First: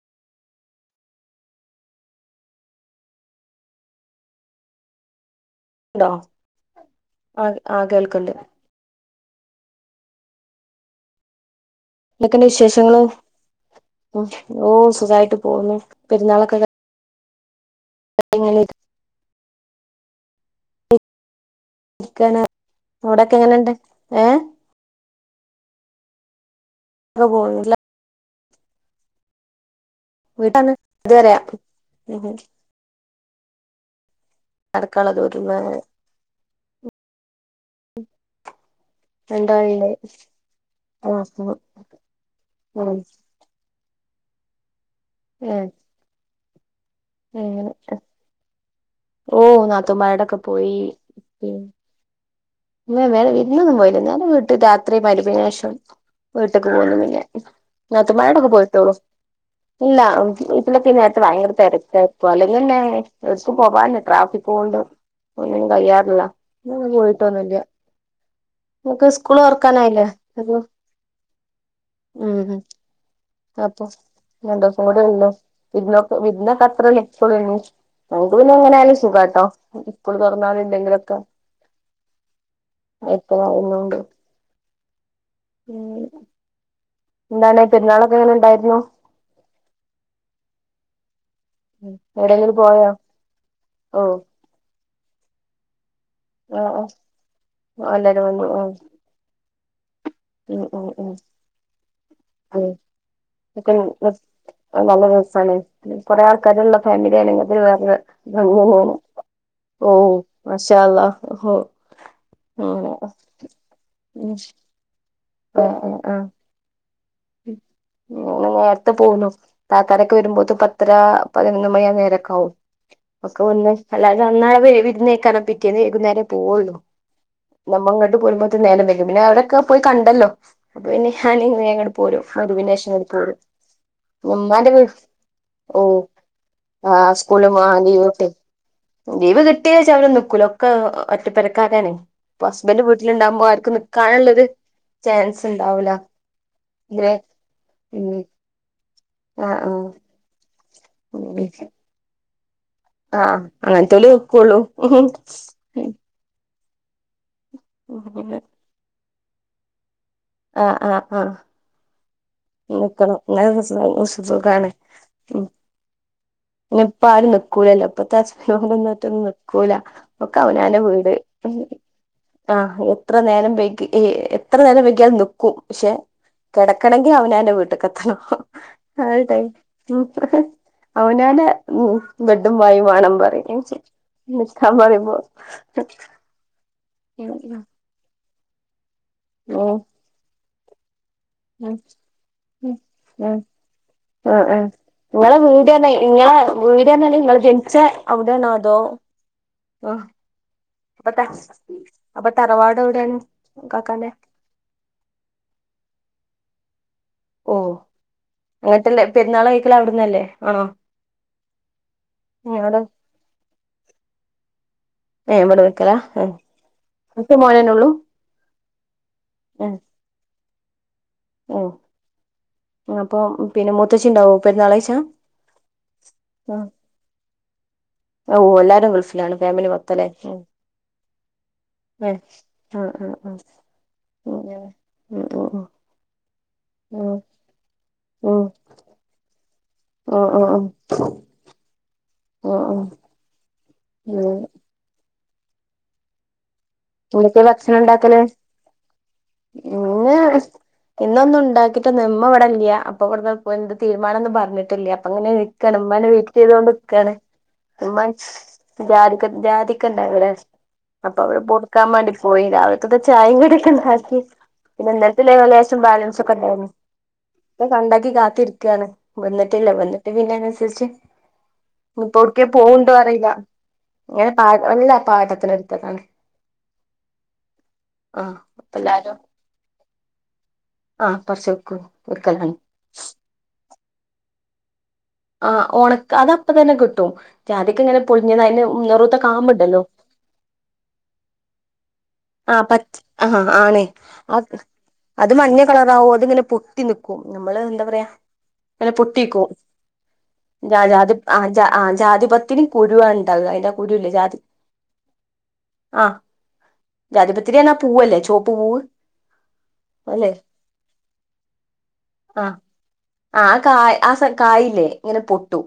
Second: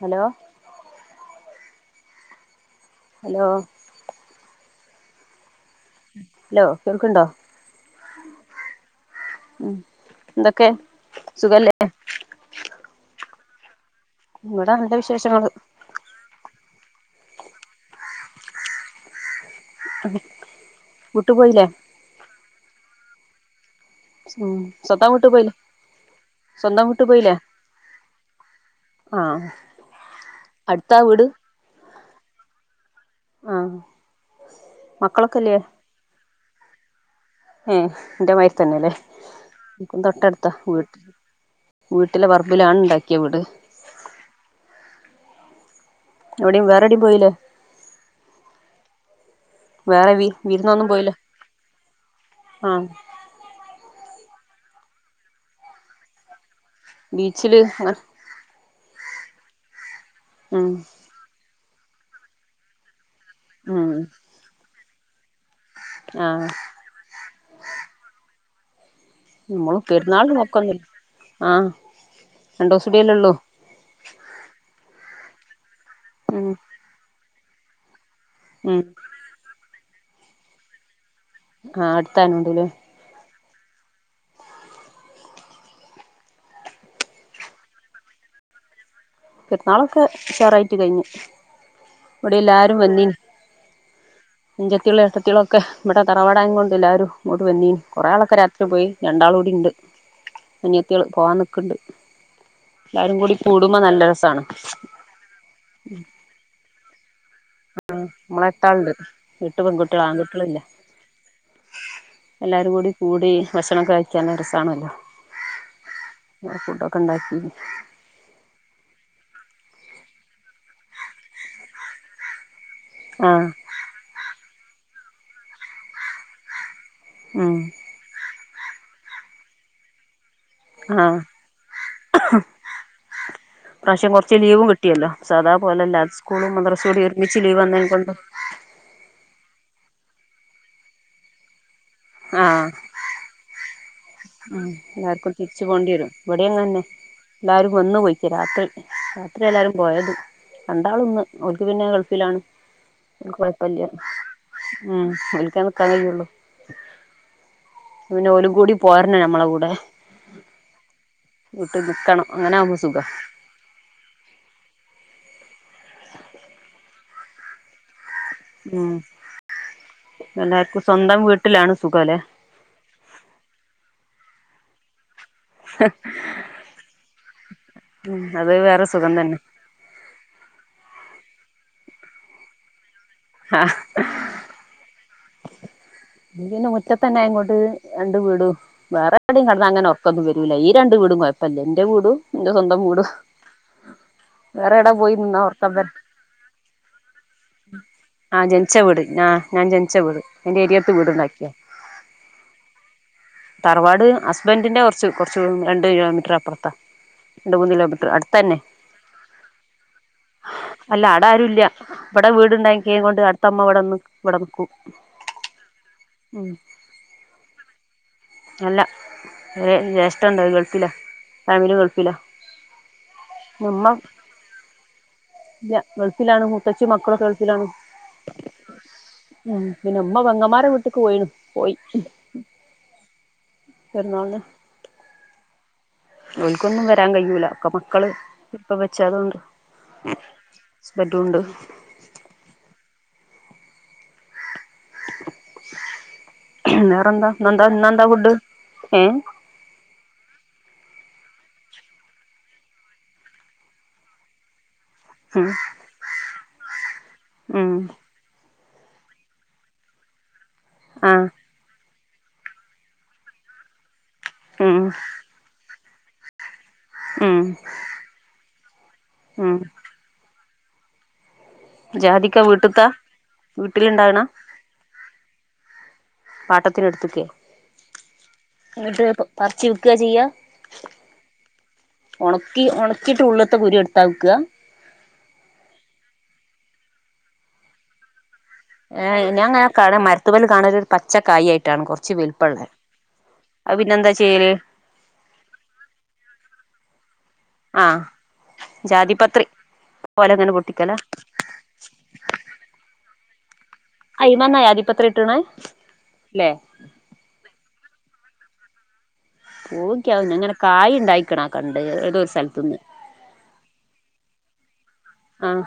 Hello hello ലോ hello കേൾക്ക്ണ്ടോ അഹ് ആ ക്കേൾക്ക്ണ്ട് മ് എന്തൊക്കെ സുഖല്ലേ? എന്തൊക്കെണ്ട് വിശേഷങ്ങള് മ് ഓ ഇവിടെ നല്ല സുഖയിട്ട് വിശേഷങ്ങള് പോവ്ന്നു പെരുന്നാളൊക്കെ [unintelligible] വീട്ട് പോയില്ലേ? ഇരിക്കാണ് അവിടൊക്കെ എങ്ങനെണ്ട്? ഏ മ് സ്വന്തം വീട്ടിൽ പോയ സ്വന്തം വീട്ട് ഒക്കെ പോയില്ലേ? പോന്നില്ല ആഹ വീട്ടിലാണ് ഇതുവരയാ മ് ആ അടു [unintelligible] ഏ ന്റെ മായ്രിതന്നെല്ലേ. രണ്ടാളുണ്ട് ൻക്കും തൊട്ടടുത്താ വീട് ആ വീട്ടിലെ പർബിലാണ് ഉം ണ്ടാക്കിയ വീട്. ഏ എവിടെ വേറെടിം പോയില്ലേ? അങ്ങനെ ഓ വേറെ വി നാത്തൂമാരൊടൊക്കെ പോയി വിരുന്നൊന്നും പോയില്ലേ പി ആഹ് വേറെ വിര്ന്നൊന്നും പോയില്ല ഞാൻ വീട്ട് രാത്രി മരിബിന്റെഷം പോവലൊന്നില്ല ബീച്ചില് അങ്ങനെ നാത്തൂൻമാരോടെക്കെ പോയിട്ടോള്ളൂ ഇല്ല ഉം ഇതിനൊക്കെ നേരത്തെ ഭയങ്കര തിരക്കായപ്പോ അല്ലെങ്കന്നെ എവ്ടുക്കും ഉം പോവാൻ ട്രാഫികോണ്ട് ഒന്നിനും കയ്യാറില്ല ആഹ് [unintelligible] പോയിട്ടൊന്നില്ല്യ നമുക്ക് നമ്മളും സ്കൂളോറക്കാനായില്ലേ പെരുന്നാളിന് ങ്ക്കോ പോക്കൊന്നുല്ല ആഹ് മ് രണ്ടൂസം കൂടിയല്ലേ ഉള്ളൂ അപ്പൊ രണ്ടുസം കൂടെള്ളോ വിര്ന്നൊക്കെ ഉം വിർന്നൊക്കെ അത്ര നിക്കോ നമുക്ക് പിന്നെ ഉം എങ്ങനെയാലും സുഖട്ടോ സ്കൂളൊറന്ലും ഇല്ലെങ്കിലൊക്കെ ആ അടുത്തായകൊണ്ടല്ലേ [unintelligible] എന്താണ് പെരുന്നാളൊക്കെങ്ങനെ ണ്ടായിരുന്നു? പെരുന്നാളൊക്കെ ഉഷാറായിട്ട് കഴിഞ്ഞു. എവിടെയെങ്കിലും ഇവിടെല്ലാരും പോയോ വന്നീന് ഓ അഞ്ചത്തിയോളും എട്ടത്തിയോളും ക്കെ ഇവടെ ആ തറവാടായങ്കൊണ്ട് ല്ലാരും ഇങ്ങോട്ടവന്നീനി ആ കുറേ എല്ലാരും ആളൊക്കെ വന്നു ആ രാത്രി പോയി രണ്ടാളൂടിണ്ട് ഉം ഉം അനിയതാള് ഉം പോകാൻ നിക്കണ്ട് എല്ലാരും കൂടി കൂടുമ്പോ നല്ല ഉം രസ നല്ല രസാണ് കൊറെ ആൾക്കാരുള്ള ഫാമിലിയാണെങ്കി വേരൊരു ഭംഗി നമ്മള് എട്ടാളുണ്ട് ന്നെയാണ് എട്ട് ഓ പെൺകുട്ടികള് ആൺകുട്ടികളില്ല മാശാഅള്ളാ ഓ എല്ലാരും കൂടി ഭക്ഷണക്കെ കഴിക്കാനരസണല്ല ഓ ഓ ആ. ഉണ്ടാക്കി നേരത്തെ പോന്നു. താത്താരൊക്കെ വരുമ്പോത്ത് പത്തര പതിനൊന്ന് മണി ആ നേരൊക്കെ ആകും. ഒക്കെ ആഹ് വന്ന് അല്ലാരുന്നവിടെ വിരുന്നെയ്ക്കാരം പിറ്റേന്ന് വൈകുന്നേരം പോവുള്ളൂ. ഉം നമ്മങ്ങോട്ട് പോരുമ്പോത്തെ നേരം വൈകും പിന്നെ അവിടെക്കെ പോയി കണ്ടല്ലോ അപ്പ പിന്നെ ആഹ് ഞാനി മഗ്‌രിബിനേശം ഇങ്ങട് പോരും പ്രാവശ്യം കുറച്ച് ലീവും ഉമ്മാന്റെ വീ കിട്ടിയല്ലോ ഓ സാദാപോലെല്ല സ്കൂളും മദ്രസൂടി ആഹ് ഒരുമിച്ച് സ്കൂളും ലീവ് ആഹ് ന്നനെ കൊണ്ട്. കിട്ടി ലീവ് കി [unintelligible] അവരും നിക്കൂല ഒക്കെ ഒറ്റപ്പെരക്കാരാണ് പ്പൊ ഹസ്ബൻന്റ് വീട്ടിലുണ്ടാകുമ്പോ ആര് മ് എല്ലാർക്കും തിരിച്ച് പോണ്ടിരും ഇവിടെ. ന്നെ ഇങ്ങനെ എല്ലാരും വന്ന് ഉം പോയിക്കെ രാത്രി രാത്രി ആഹ് എല്ലാരും ആഹ് പോയത് ഉം രണ്ടാളുന്ന് ഓല്ക്ക് പിന്നെ ഗൾഫിലാണ്. ആഹ് കുഴപ്പില്ല അങ്ങനത്തോല് നിക്കുള്ളൂ ഉം ഓല്ക്കെ നിൽക്കാൻ കഴിയുള്ളൂ. പിന്നെ ഓലും കൂടി പോരണം ഞമ്മളെ കൂടെ. ആ ആ ആ വീട്ടിൽ നിക്കണം അങ്ങനെ ആകുമ്പോ സുഖ നിക്കണം സു സുഖാണ് ഇപ്പം ആരുംനിക്കൂലല്ലോ. ഇപ്പത്തെ [unintelligible] ഉം റ്റൊന്നും നിക്കൂല ഒക്കെ അവനാന്റെ എല്ലാർക്കും വീട് സ്വന്തം വീട്ടിലാണ് സുഖല്ലേ ആ എത്ര നേരം വൈകി എത്ര നേരം വൈകിയാലും നിക്കും പക്ഷെ കിടക്കണെങ്കി അവനാന്റെ ഉം വീട്ട്ക്കെത്തണം അത് വേറെ സുഖം തന്നെ ആ അവനനാ ബെഡും വായും വേണം പറിം നിക്കാൻ പറയുമ്പോ. ന്റിന്നെ ഉം മുറ്റത്തന്നെയ്ങ്ങോട്ട് രണ്ട് വീടും വേറെവിടെയും ഉം കിടന്നങ്ങെനെർക്കൊന്നും വരൂല ഈ രണ്ട് വീ ട് കുയപ്പല്ല ഉം ന്റെ വീടും ന്റെ സ്വന്തം വീടും. ആ ആ വേറെ എവിടെ പോയി നിങ്ങളെ നിന്നാ ഉറക്കം വര വീട്ന്നറഞ്ഞ ങ്ങളെ വീട്റഞ്ഞാൽ നിങ്ങള് ജനിച്ച ആ അവിടെണോ ജനിച്ച അതോ? ഞാൻ ജനിച്ച ആഹ് വീട് എന്റെ ഏരിയത്ത് അപ്പൊ ത വീടുണ്ടാക്കിയാ അപ്പൊ തറവാട് എവിടെയാണ് തറവാട് കാക്കാന്റെ ഹസ്ബന്റിന്റെ കുറച്ച് രണ്ട് കിലോമീറ്ററപ്പുറ ഓ അങ്ങനത്തെള്ള പെരുന്നാളഴിക്കലവിടുന്നല്ലേ ആണോ? അല്ല ആടരുല്ല ഇവിടെ അവിടെ വീടുണ്ടക്കികൊണ്ട് അടുത്തമ്മ ഇവിടെന്ന് ഇവിടെ നിക്കൂ ഏ ഇവടെ ക്കല ഒറ്റ മോനന്നെള്ളൂ? അല്ല ജെഷ്ട്ടണ്ട അത് ഗൾഫിലാ ഏഹ് ഫാമിലി ഗൾഫിലാ. അപ്പൊ പിന്നെ നമ്മ മൂത്തച്ചി ഉണ്ടാവോ പെരുന്നാള് കഴിച്ചാ ല്ല ഗൾഫിലാണ് ആ മുത്തച്ചി മക്കളൊ ഗൾ ഫിലാണ് ഓ ഓ എല്ലാരും ഗൾഫിലാണ് ഫാമിലി മൊ പിന്നെ ത്തലെ ഉമ്മ പെങ്ങന്മാരെ വീട്ട്ക്ക് പോയിണ് പോയി അ അ പെരുന്നാളിന് അ [unintelligible] ഓൽക്കൊന്നും വെരാൻ കയ്യൂല ഒക്കെ മക്കള് ഉം ഉം ഇപ്പ വെച്ചായതോണ്ട്. ഉം ഉം ഹസ്ബന്റുണ്ട് മ് [inaudible] വേറെന്താ എന്തൊക്കെ ഇന്നെന്താ ഭക്ഷണം ഇന്നെന്താ ഇണ്ടാക്കല് ഫുഡ് ഏ ഇന്ന് ഇന്നൊന്നും ഉണ്ടാക്കിട്ടുന്നൂല്ല്യ ഇമ്മ ഇവടല്ല്യ അപ്പൊ ഇവിടെന്ന് പ്പോ എന്ത് തീരുമാനൊന്നും പറഞ്ഞിട്ടില്ല. അങ്ങനെ ഉം നിക്കാണ് ഇമ്മാനെ വെയിറ്റ് ചെയ്തൊണ്ട് നിക്കാണ് ഉം ഇമ്മാ ജാതിക്ക ജാതിക്കണ്ടവിടെ ആ അപ്പൊ അവിടെ പോർ ക്കാൻ മാണ്ടി പോയി രാവിൽക്കത്തെ ചായിം കടിയൊക്കെ ഇണ്ടാക്കി ഉം പിന്നെ ഇന്നലെത്തെ ലേഷ് ബാലൻസൊക്കെ ഇണ്ടാരുന്നു ഉം ഇപ്പ ഇ ണ്ടാക്കി കാത്തിരിക്കണ് ഉം വന്നിട്ടില്ല വന്നിട്ട് പിന്നെ [unintelligible] ഞ്ഞിപ്പോ ജാതിക്ക ഒട്ക്കെ വീട്ട്ത്താ പോവ്ണ്ടോ അറീല്ല. വീട്ടില്ണ്ടാക്ണ ഇങ്ങനെ പാ അല്ല പാട്ടത്തിന് ഇട് ത്തതാണ്. ഇട്ത്ക്കെ അപ്പ എന്നിട്ട് എല്ലാരും പറിച്ച് വിൽക്കാ ചെയ്യാ? ആ പറിച്ച് വെക്കും വെക്കലാണ് ഉണക്കി ഉണക്കിട്ട് ഉള്ള്ത്തെ കുരു എടുതാ വിക്കാ? ആ ഓണക്ക് അതപ്പതെന്നെ കിട്ടും ജാതിക്ക ഇങ്ങനെ പൊളി ഞാൻ ഇങ്ങ കാണ മരത്ത്മൽ കാണൽ ഇങ്ങനെ ഒരു പച്ചക്കായി ആയിട്ടാണ് കൊർ ആ പച്ച ഹാ ആണ് അ ചെയ്യല് അത് മഞ്ഞ കളറാവോ അതിങ്ങനെ പൊത്തി നിക്കും ഞമ്മള് എന്താ ആ പറയാ? അങ്ങനെ ജാതിപത്രി പൊട്ടിക്കും പോലെങ്ങനെ ജാ പൊട്ടിക്കലാ ജാതി ആ ജാതിപത്തിരി കുരുവാ ണ്ടാവാ അയിന്റെ അയിമെന്ന ജാതി പത്രി കിട്ട്ണേ ല്ലേ? ജാതിപത്രി എന്നാ പൂവല്ലേ ചോപ്പ് പൂവ്. പൂവിക്ക്യവും അല്ലെ ഞാങ്ങനെ കായ് ഇ ണ്ടായിക്കണ കണ്ട് ഏതോരു ആ സ്ഥലത്തന്ന്. ആ കായ് ആ സ കായില്ലേ ഇങ്ങനെ പൊട്ടു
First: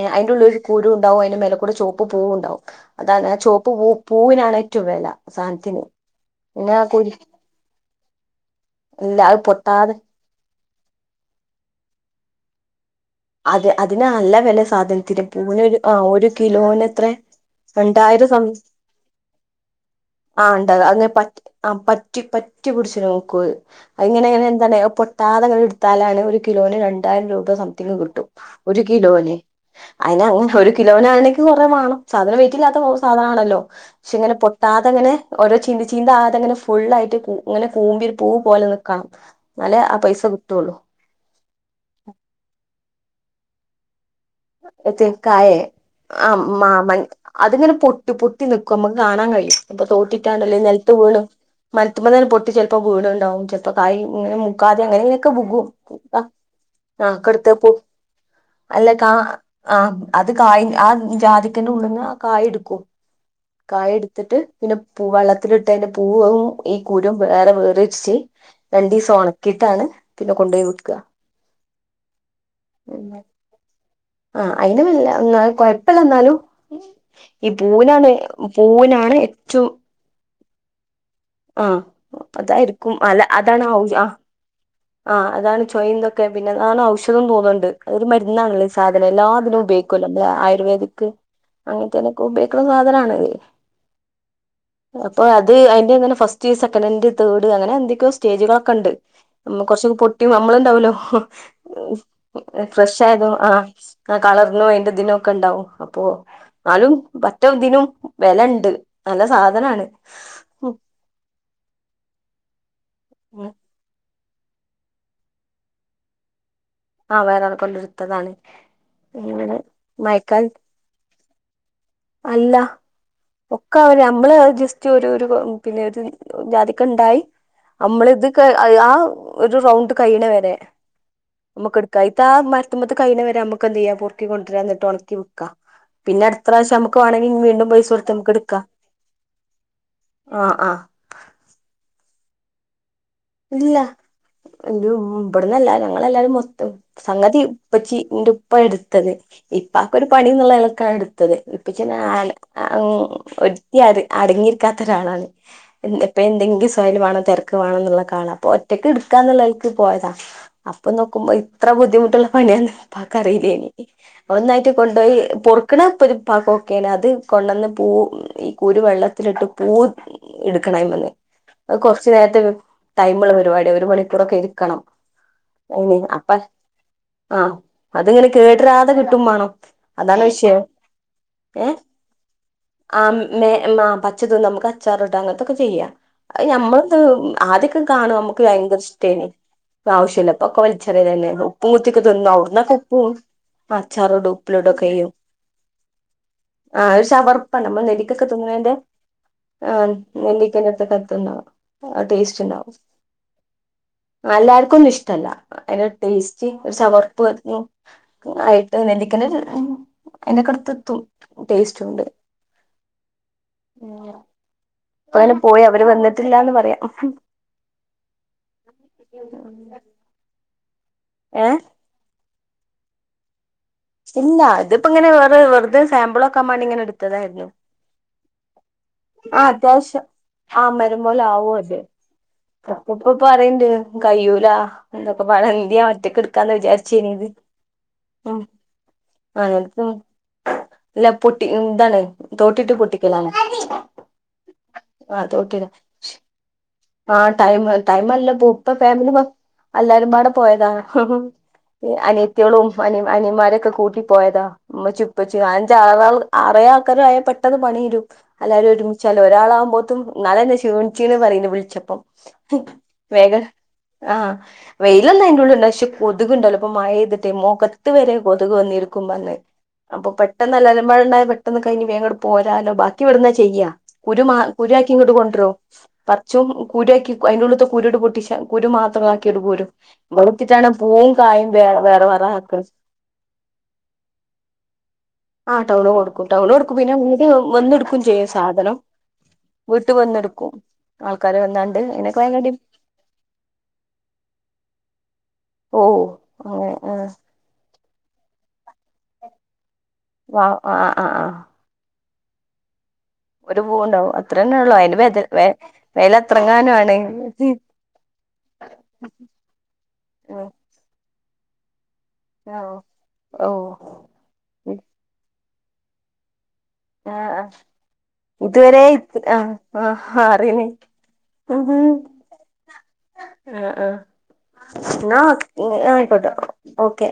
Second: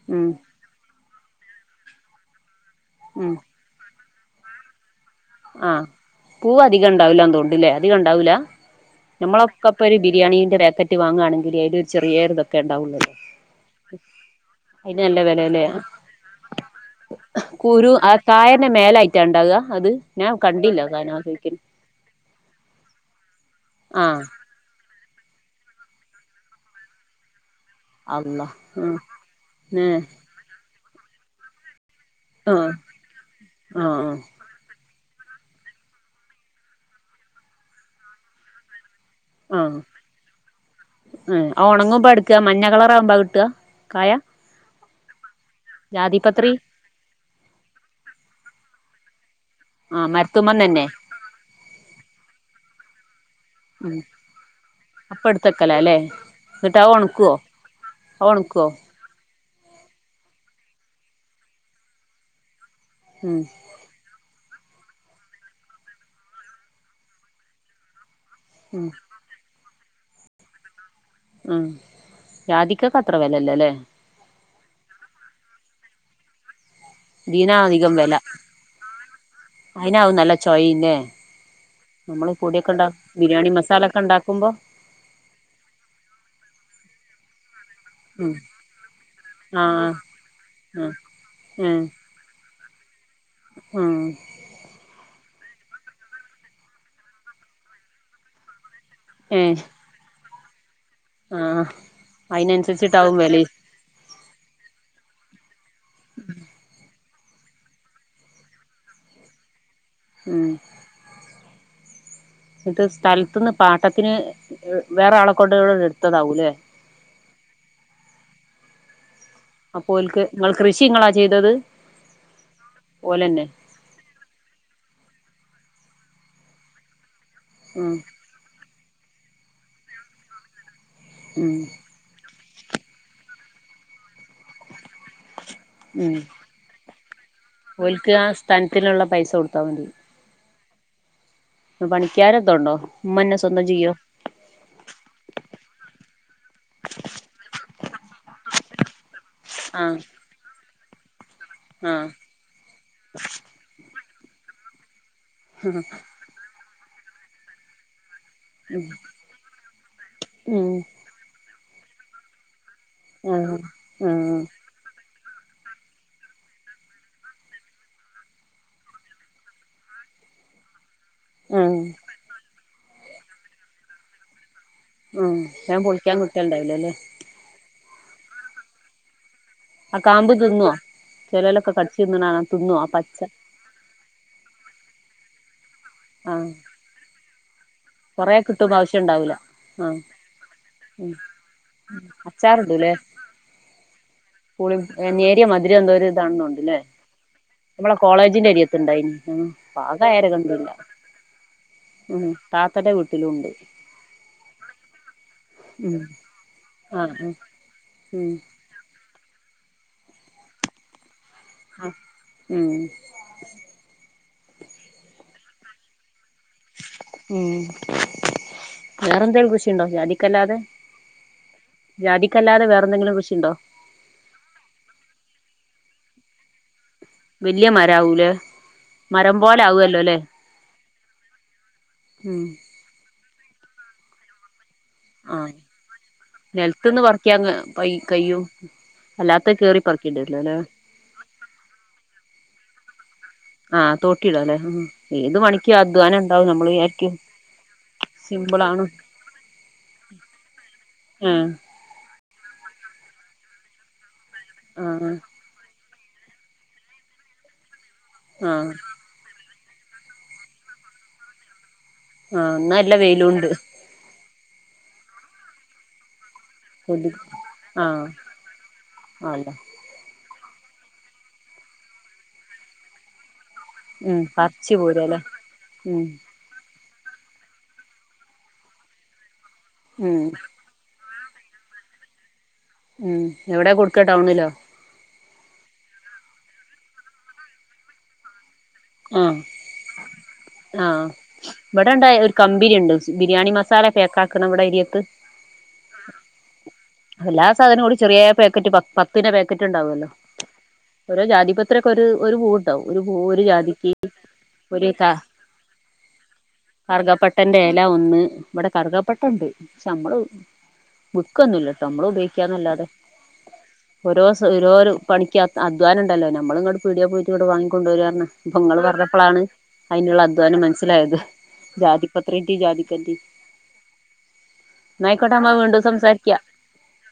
ഏ ഉം അയ്ന്റെ ഉള്ളിൽ ഒരു കുരു ഇണ്ടാവും അയിന്റെ മേലക്കൂടെ ചോപ്പ് പൂവുണ്ടാവും. അതാണ് ഞ ചുവപ്പ് പൂ പൂവിനാണ് ഏറ്റവും വെല. ആ പൂവ് അധികം ഇണ്ടാവൂല തോന്ന്ണ്ട്ലേ അധികം ഉണ്ടാവൂല? ഇല്ല അത് നമ്മളൊക്കെ ഇപ്പൊ പൊട്ടാതെ ഒരു ബിരിയാണീന്റെ പേക്കറ്റ് വാങ്ങാ ണെങ്കിൽ അയില് ഒരു ചെറിയ ഇതൊക്കെ ഉണ്ടാവൊള്ളൂ. അത് അതിന് നല്ല വെലെ സാധനത്തിന് വിലയല്ലേ പൂനൊരു ആ ഒരു കിലോനെത്രെ? കുരു ആ കായന്റെ മേലായിറ്റാ ഇണ്ടാവ അത് ഞാൻ ആ കണ്ടില്ല ഉണ്ടാവാ കാന അഹ്ങ്ങനെ പ ചോദിക്കല് പറ്റി പറ്റി പിടിച്ച് ങ്ങനെ നിക്കത് ആഹ് അഹ്ങ്ങനെങ്ങനെ എന്താണ് പൊട്ടാതെ ഇങ്ങനെ ഇട്ത്താലാണ് ഒരു കിലോന് രണ്ടായിരം രൂപ സംതിങ് അള്ളാ ഒരു ആഹ് കിലോന് ഏ അയിനങ്ങ ഒരു കിലോനാണെങ്കിൽ കൊറെ വാണം. സാധനം ആഹ് വെയ്റ്റില്ലാത്ത പോ സാധനണല്ലോ ആഹ് പക്ഷെ ഇങ്ങനെ പൊട്ടാതെങ്ങനെ ഓരോ ചീന്ത് ചീന്ത്‌ അകതെങ്ങനെ ഫുള്ളായിട്ട് ഇങ്ങനെ കൂമ്പി പൂ പോലെ നി ആ ഏ ഒണങ്ങുമ്പോ എടുക്ക മഞ്ഞ കളറാവുമ്പോ [unintelligible] കായ എത് കായേ ആ ജാതിപത്രി മാമ അതിങ്ങനെ പൊട്ട് പൊട്ടി നിക്കും നമ്മക്ക് കാണാൻ കഴിയും. അപ്പൊ ആഹ് തോട്ടിട്ടല്ലേ മരത്തുമ്മേന്ന് തന്നെ നിലത്ത് വീണ് മലത്തുമ്പോതെന്നെ പൊട്ടി ചിലപ്പോ വീണ്ണ്ടാവും. ചപ്പോ ഉം കായിം ഇങ്ങനെ മുക്കാൽ അങ്ങനെ അപ്പ ഇങ്ങനെയൊക്കെ ബുഗ്ഗും എടുത്തക്കലാ അല്ലേ ആ കെട്ത്ത് പോ അഹ് ഒണക്കോ? ആ അ അത് കായ് ആ ജാതിക്കെന്റെ ഉള്ള്ന്ന് ആ കായ് എട്ക്കും. ഉം കായ് എടുത്തിട്ട്. പിന്നെ പൂ വള്ളത്തിലിട്ട് അയിന്റെ പൂവും ഈ കുരുവും വേറെതിരിച്ച് ഉം രണ്ടീസം ഒണക്കിട്ടാണ് പിന്നെ കൊണ്ടോയി വിക്കാ മം ജാതിക്കക്ക് അത്ര വേലല്ലല്ലേ? ആ അയിന് വല്ല്യ ന്ന കൊയപ്പല്ലാ ഇ ന്നാലും. ഈ ഇതിനാ അധികം പൂവിനാണ് വില പൂവിനാണ് ഏറ്റവും ചൊയിം ലെ ആ അതായിരിക്കും അല്ല ബിരിയാണി അതാണ് മസാല ഒക്കെ [unintelligible] ഉണ്ടാക്കുമ്പോ ആ അതാണ് ചൊയിം തൊക്കെ പിന്നെ അതാണ് ഔഷധം തോന്നു അത് ഒരു ഉം മരുന്നാണല്ലോ ഈ സാധനം എല്ലാതിനും ആഹ് ഉപയോഗിക്കുവല്ലോ നമ്മള് ആഹ് ആയുർവേദിക് അങ്ങനത്തേനക്കെ ഉപയോഗി ക്കുന്ന സാധനാണ്. ഉം അപ്പോ അത് അതിന്റെങ്ങനെ ഫസ്റ്റ് സെക്കനൻഡ് തേർഡ് അങ്ങനെ എന്തൊക്കെയോ സ്റ്റേജുകളൊക്കെണ്ട്. ഉം ഏഹ് കൊറച്ചൊക്കെ പൊട്ടിയും നമ്മള്ണ്ടാവല്ലോ ആഹ് [unintelligible] അയിനനുസരിച്ചിട്ടാവും ഫ്രഷായതും ആ വിലയും ആ കളർനോ അയിന്റെ ദിനോ ഒക്കെ ഉണ്ടാവും അപ്പോ ന്നാലും മറ്റേ ഇതിനും വെലണ്ട് നല്ല സാധനാണ്. ഉം ഇത് സ്ഥലത്തു നിന്ന് പാട്ടത്തിന് വേറെ ആളെക്കൊണ്ട് ഇ ഇട്ത്തതാവൂലെ. ആ വേറെ ആൾ കൊണ്ട് ഇട്ത്തതാണ്. അപ്പോ ഓല്ക്ക് ഇങ്ങൾ കൃഷി ഇങ്ങളാ ചെയ്തത്. അല്ല ഓലന്നെ ഒക്കെ അവര് നമ്മള് ജസ്റ്റ് ഒരു ഒരു പിന്നെ ഒരു ജാതിക്ക ഉണ്ടായി ഉം നമ്മള് ഇത് ക ആ ഒരു റൗണ്ട് കഴ്ണേ വരെ ഉം നമുക്ക് എടുക്കാം ഇതാ ആ മരത്തുമത്തെ കഴ്ണെ വരെ നമുക്ക് എന്ത്യ്യാ പൊ ർക്കി കൊണ്ടരാ ന്നട്ട് ഒണക്കി വിക്കാ ഉം പിന്നെ അടുത്ത പ്രാവശം നമക്ക് വാണ വീണ്ടും പൈസ കൊടുത്ത് ഓൽക്ക് ആ നമക്ക് എടുക്ക സ്ഥലത്തിനുള്ള പൈസ കൊടുത്താ മതി ആ ആ. പണിക്കാരന്തോ ഉണ്ടോ ഉമ്മന്നെ സ്വന്തം ചെയ്യോ? ഇവിടന്ന് എല്ലാരും ഞങ്ങളെല്ലാരും മൊത്തം സംഗതി പ്പച്ചി ന്റെ ഉ ഇപ്പ എടുത്തത് ഇപ്പാക്ക്‌ ആഹ് ഒരു പണിന്നുള്ള നെലക്കാണ് എ ത്തത് ഇപ്പച്ചിന്നെ ആഹ് ആ ഒരുത്തി അ അടങ്ങിയിരിക്കാത്ത ഒരാളാണ്. ഇപ്പൊ എന്തെങ്കിലും സൊകൽ വാണം തെരക്ക് വാണം ന്നുള്ളക്ക ആളാ. പ്പൊ ഉം ഒറ്റയ്ക്ക് ഇട്ക്കാന്നുള്ളൽക്ക് പോയതാ, അപ്പൊ നോക്കുമ്പോ ഇത്ര ബുദ്ധിമുട്ടുള്ള പണിയാന്ന് പ്പാക്ക് ആഹ് അറീലേനി, ആഹ് ഒന്നായിട്ട് കൊണ്ടോയി പൊറുക്കണക്കെ ഇപ്പാക്ക് ഓക്കെയാണ്. അത് കൊണ്ടന്ന് പൂ ഈ കുരുവെള്ളത്തിലിട്ട് പൂ ഇട്ക്കണയിമ്മന്ന്. അത് ആഹ് കൊറച്ച് നേരത്തെ ടൈമുള്ള പരിപാടിയ, ഒരു മണിക്കൂറൊക്കെ ഇരി ക്കണം. ആഹ് വേം ഇനി പൊളിക്കാൻ അപ്പ കിട്ടല്ണ്ടാവൂലല്ലേ ആ അതിങ്ങനെ കേട്രാതെ കിട്ടും മാണം. ആ കാമ്പ് തിന്ന്വോ? ഏ ആ മ് മേ മ്ആ പച്ചതിന്ന നമ്മക്ക് അച്ചാറ്ടാ അങ്ങ അതൊക്കെ ചെയ്യാ, അത് ആഹ് ഞമ്മൾത് ആദ്യക്കെ കാണുമ്പോ കൊറേ നമ്മക്ക് കിട്ടുമ്പോ ഭയങ്കര ഇഷ്ടേനി. ആവശ്യണ്ടാവൂല ആഹ് പ്പൊആവശ്യില്ല. ഇപ്പൊക്കെ ഉം വലിച്ചറിയലന്നെന്നു. ഉപ്പും കുത്തിയൊക്കെ തിന്നാ. അവ്ട്ന്നൊക്കെ അച്ചാറ്ടൂലേ ഉപ്പും പ്പ അച്ചാർടും പുളി ഉപ്പിലോടൊക്കെയ്യും. നേരിയ മധുരം എന്തോ ഒരു ഇതാണെന്നുണ്ട്ല്ലേ ആ ഒരു ചവർപ്പാണ്, നമ്മള് നമ്മളെ നെല്ലിക്കൊക്കെ കോളേജിന്റെ തിന്ന ന്റെ അരിയത്ത്ണ്ടായിനി ഉം ആ പാകായാരെ നെല്ലിക്കന്റെ കണ്ടില്ല അട്ത്തക്കെത്ത്‌ണ്ടാവും. ആ ഉം ടേസ്റ്റ് ഉണ്ടാവും. താത്തന്റെ വീട്ടിലുണ്ട് ആ എല്ലാർക്കു ഒന്നും ഇഷ്ടല്ല. അയ്ന്റെ ഒരു ഉം ടേസ്റ്റ് ഒരു ആഹ് ചവർപ്പ് ആഹ് [unintelligible] ഉം ആയിട്ട് നെല്ലി ക്കന്റെ ഉം അയിന്റെക്കടുത്ത് എത്തും. ടേസ്റ്റ് ഉണ്ട്, ഉം ഏ അയിന് പോയി അവര് വന്നിട്ടില്ലാന്ന് പറയാ. ഉം.. വേറെന്തെലും കൃഷിണ്ടോ ജാതിക്കല്ലാതെ? ഏ ജാതിക്കല്ലാതെ വേറെന്തെങ്കിലുംകൃഷിണ്ടോ. ഇല്ല ഇതിപ്പോങ്ങനെ വേറെ വെറുതെ സാമ്പിളോക്കാൻ മാണ്ടി ഇങ്ങനെ ഇടു വല്ല്യ മരാവൂലേ. മരം ആ പോലെ അത്യാവശ്യം, ആവല്ലോല്ലേ ആ മരം പോലെ ആവും അത്. ഉം പപ്പ പ്പ പറിണ്ട് കയ്യൂലാ ഇതൊക്കെപ്പാടെ ആഹ് ഇത് ഞാൻ ഒറ്റക്ക് ഇട്ക്കാന്ന് നിലത്ത്ന്ന് വിചാരിച്ചയ്നി ഇത് പറിക്കാൻ ഉം കയ്യും ആ അല്ലാത്ത കേറി ഉം പറിക്കേണ്ടിവരില്ലല്ലേ ഇല്ല പൊട്ടി, ഇതാണ് തോട്ടിട്ട് പൊട്ടിക്കലാണ് ആ തോട്ടിട ലേ, ഉം ഏത് തോട്ടിട പണിക്കും അധ്വാനംണ്ടാവും നമ്മള് വിചാ- ആ ടൈം, ടൈമല്ല പോ ഇപ്പ ഫാമിലി മൊ അല്ലാരുംപാടെ പോയതാ ഹ് ഹും ആഹ് അനിയത്തിയളും അനിയന്മാരെ ഒക്കെ കൂട്ടി പോയതാ ഉമ്മച്ചിം ആഹ് ഉപ്പച്ചി അൻ്റി ആ ആറേഴ്‌ ആൾക്കാരായ പെട്ടെന്ന് പണി തീരും, എല്ലാരും ആഹ് ഒരുമിച്ചാല് ഒരാളാവുമ്പ ത്തും ന്നാലെന്നെ ക്ഷീണിച്ചീണ് പറീണ്ട് വിളിച്ചപ്പം. ആഹ് ഹ് ഇന്ന് നല്ല വേഗം വെയിലുണ്ട് ആഹ വെയിലൊന്നും അയ്ന്റെ ഉള്ള് ല്ല. പക്ഷെ കൊതു- ക്ണ്ടല്ലോ പ്പം മഴ കൊതു പെയ്തിട്ടേ, മുഖത്ത് ആഹ് വരെ കൊതുക് വന്നിരിക്കും പറഞ്ഞ്, അല്ല അപ്പൊ പ പെട്ടന്ന് എല്ലാരുംപാടെണ്ടായ പെട്ടെന്ന് കഴിഞ്ഞ് വേംങ്ങട്ട് പോരാലോ, ബാക്കി വിടന്നച്ച് ചെയ്യ ഉം കുരു മാ കുരു പറിച്ച് ആക്കി ഇങ്ങോട്ട് പോരാല്ലേ കൊൻട്രും പ ഉം കുരുആക്കി അയിന്റെ ഉള്ള്ത്തെ കുരുട് പൊട്ടിച്ച കുരു മാത്രം ആക്കിട് പോരും ഉം വടെത്തിട്ടാണ് പൂവും കായിം വേ വേറെ വേറെ ആക്ക ഉം എവിടെയാ കൊടുക്ക ടൗണിലോ ആ ടൗണ് കൊടുക്കും. ടൗൺ കൊടുക്കും പിന്നെ ഇങ്ങട്ട് വന്നെട്ക്കും ചെയ്യും സാധനം വീട്ട് വന്ന്ടുക്കും ആ ഇവിടെ ഇണ്ട ഒരു കമ്പിനിണ്ട്. ബിരിയാണി മസാല പേക്കാക്ക്ണെ, ഇവിടെരിയത്ത് ഓ ഓ എല്ലാ സാധനവും കൂടി ചെറ്യേ പാക്കറ്റ് പ പത്തിന്റെ പാക്കറ്റ് റ്റ്ണ്ടാവല്ലോ വാ ആഹ് ആഹ് ഓരോ ആഹ് ജാതിപത്രിയൊ ക്കെ ഒരു ഒരു പൂവുണ്ടാവും ഒരു പൂവ് ഒരു ജാതിക്ക പൂവുണ്ടാവും അത്ര തന്നെ ഉള്ളു ഒരു അതിന് ക വെത വെ വെല എത്രങ്ങാനുമാണ് കർഗപ്പട്ടന്റെല ഒന്ന് ഇവിടെ കറുകപ്പട്ടണ്ട് പക്ഷെ നമ്മള്, വ്ക്കൊന്നുംല്ലട്ടോ, നമ്മള് ആഹ് ഉപയോഗിക്കാന്നല്ലാതെ, ഓ ഓരോ സൗ രോരുപണിക്കാ അധ്വാനം ഉണ്ടല്ലോ ന നമ്മള് ഇങ്ങട്ട് പീടിയെ പോയിട്ട് ആഹ് ഇങ്ങട്ട് ആഹ് വാങ്ങികൊണ്ടോരാണ്. ഇപ്പൊ ഇതുവരെ ങ്ങള് പറഞ്ഞപ്പളാണ് ആഹ് ആഹ് അയ്നുള്ള അധ്വാനം അറിയണേ മനസ്സിലായത്. ജാതിപത്രിന്റിം ജാതിക്കാന്റെം ആ ആ ന്നാ നമ്മ ഓക്ക് വീണ്ടും ആയിക്കോട്ടെ സംസാരിക്കാം ഓക്കെ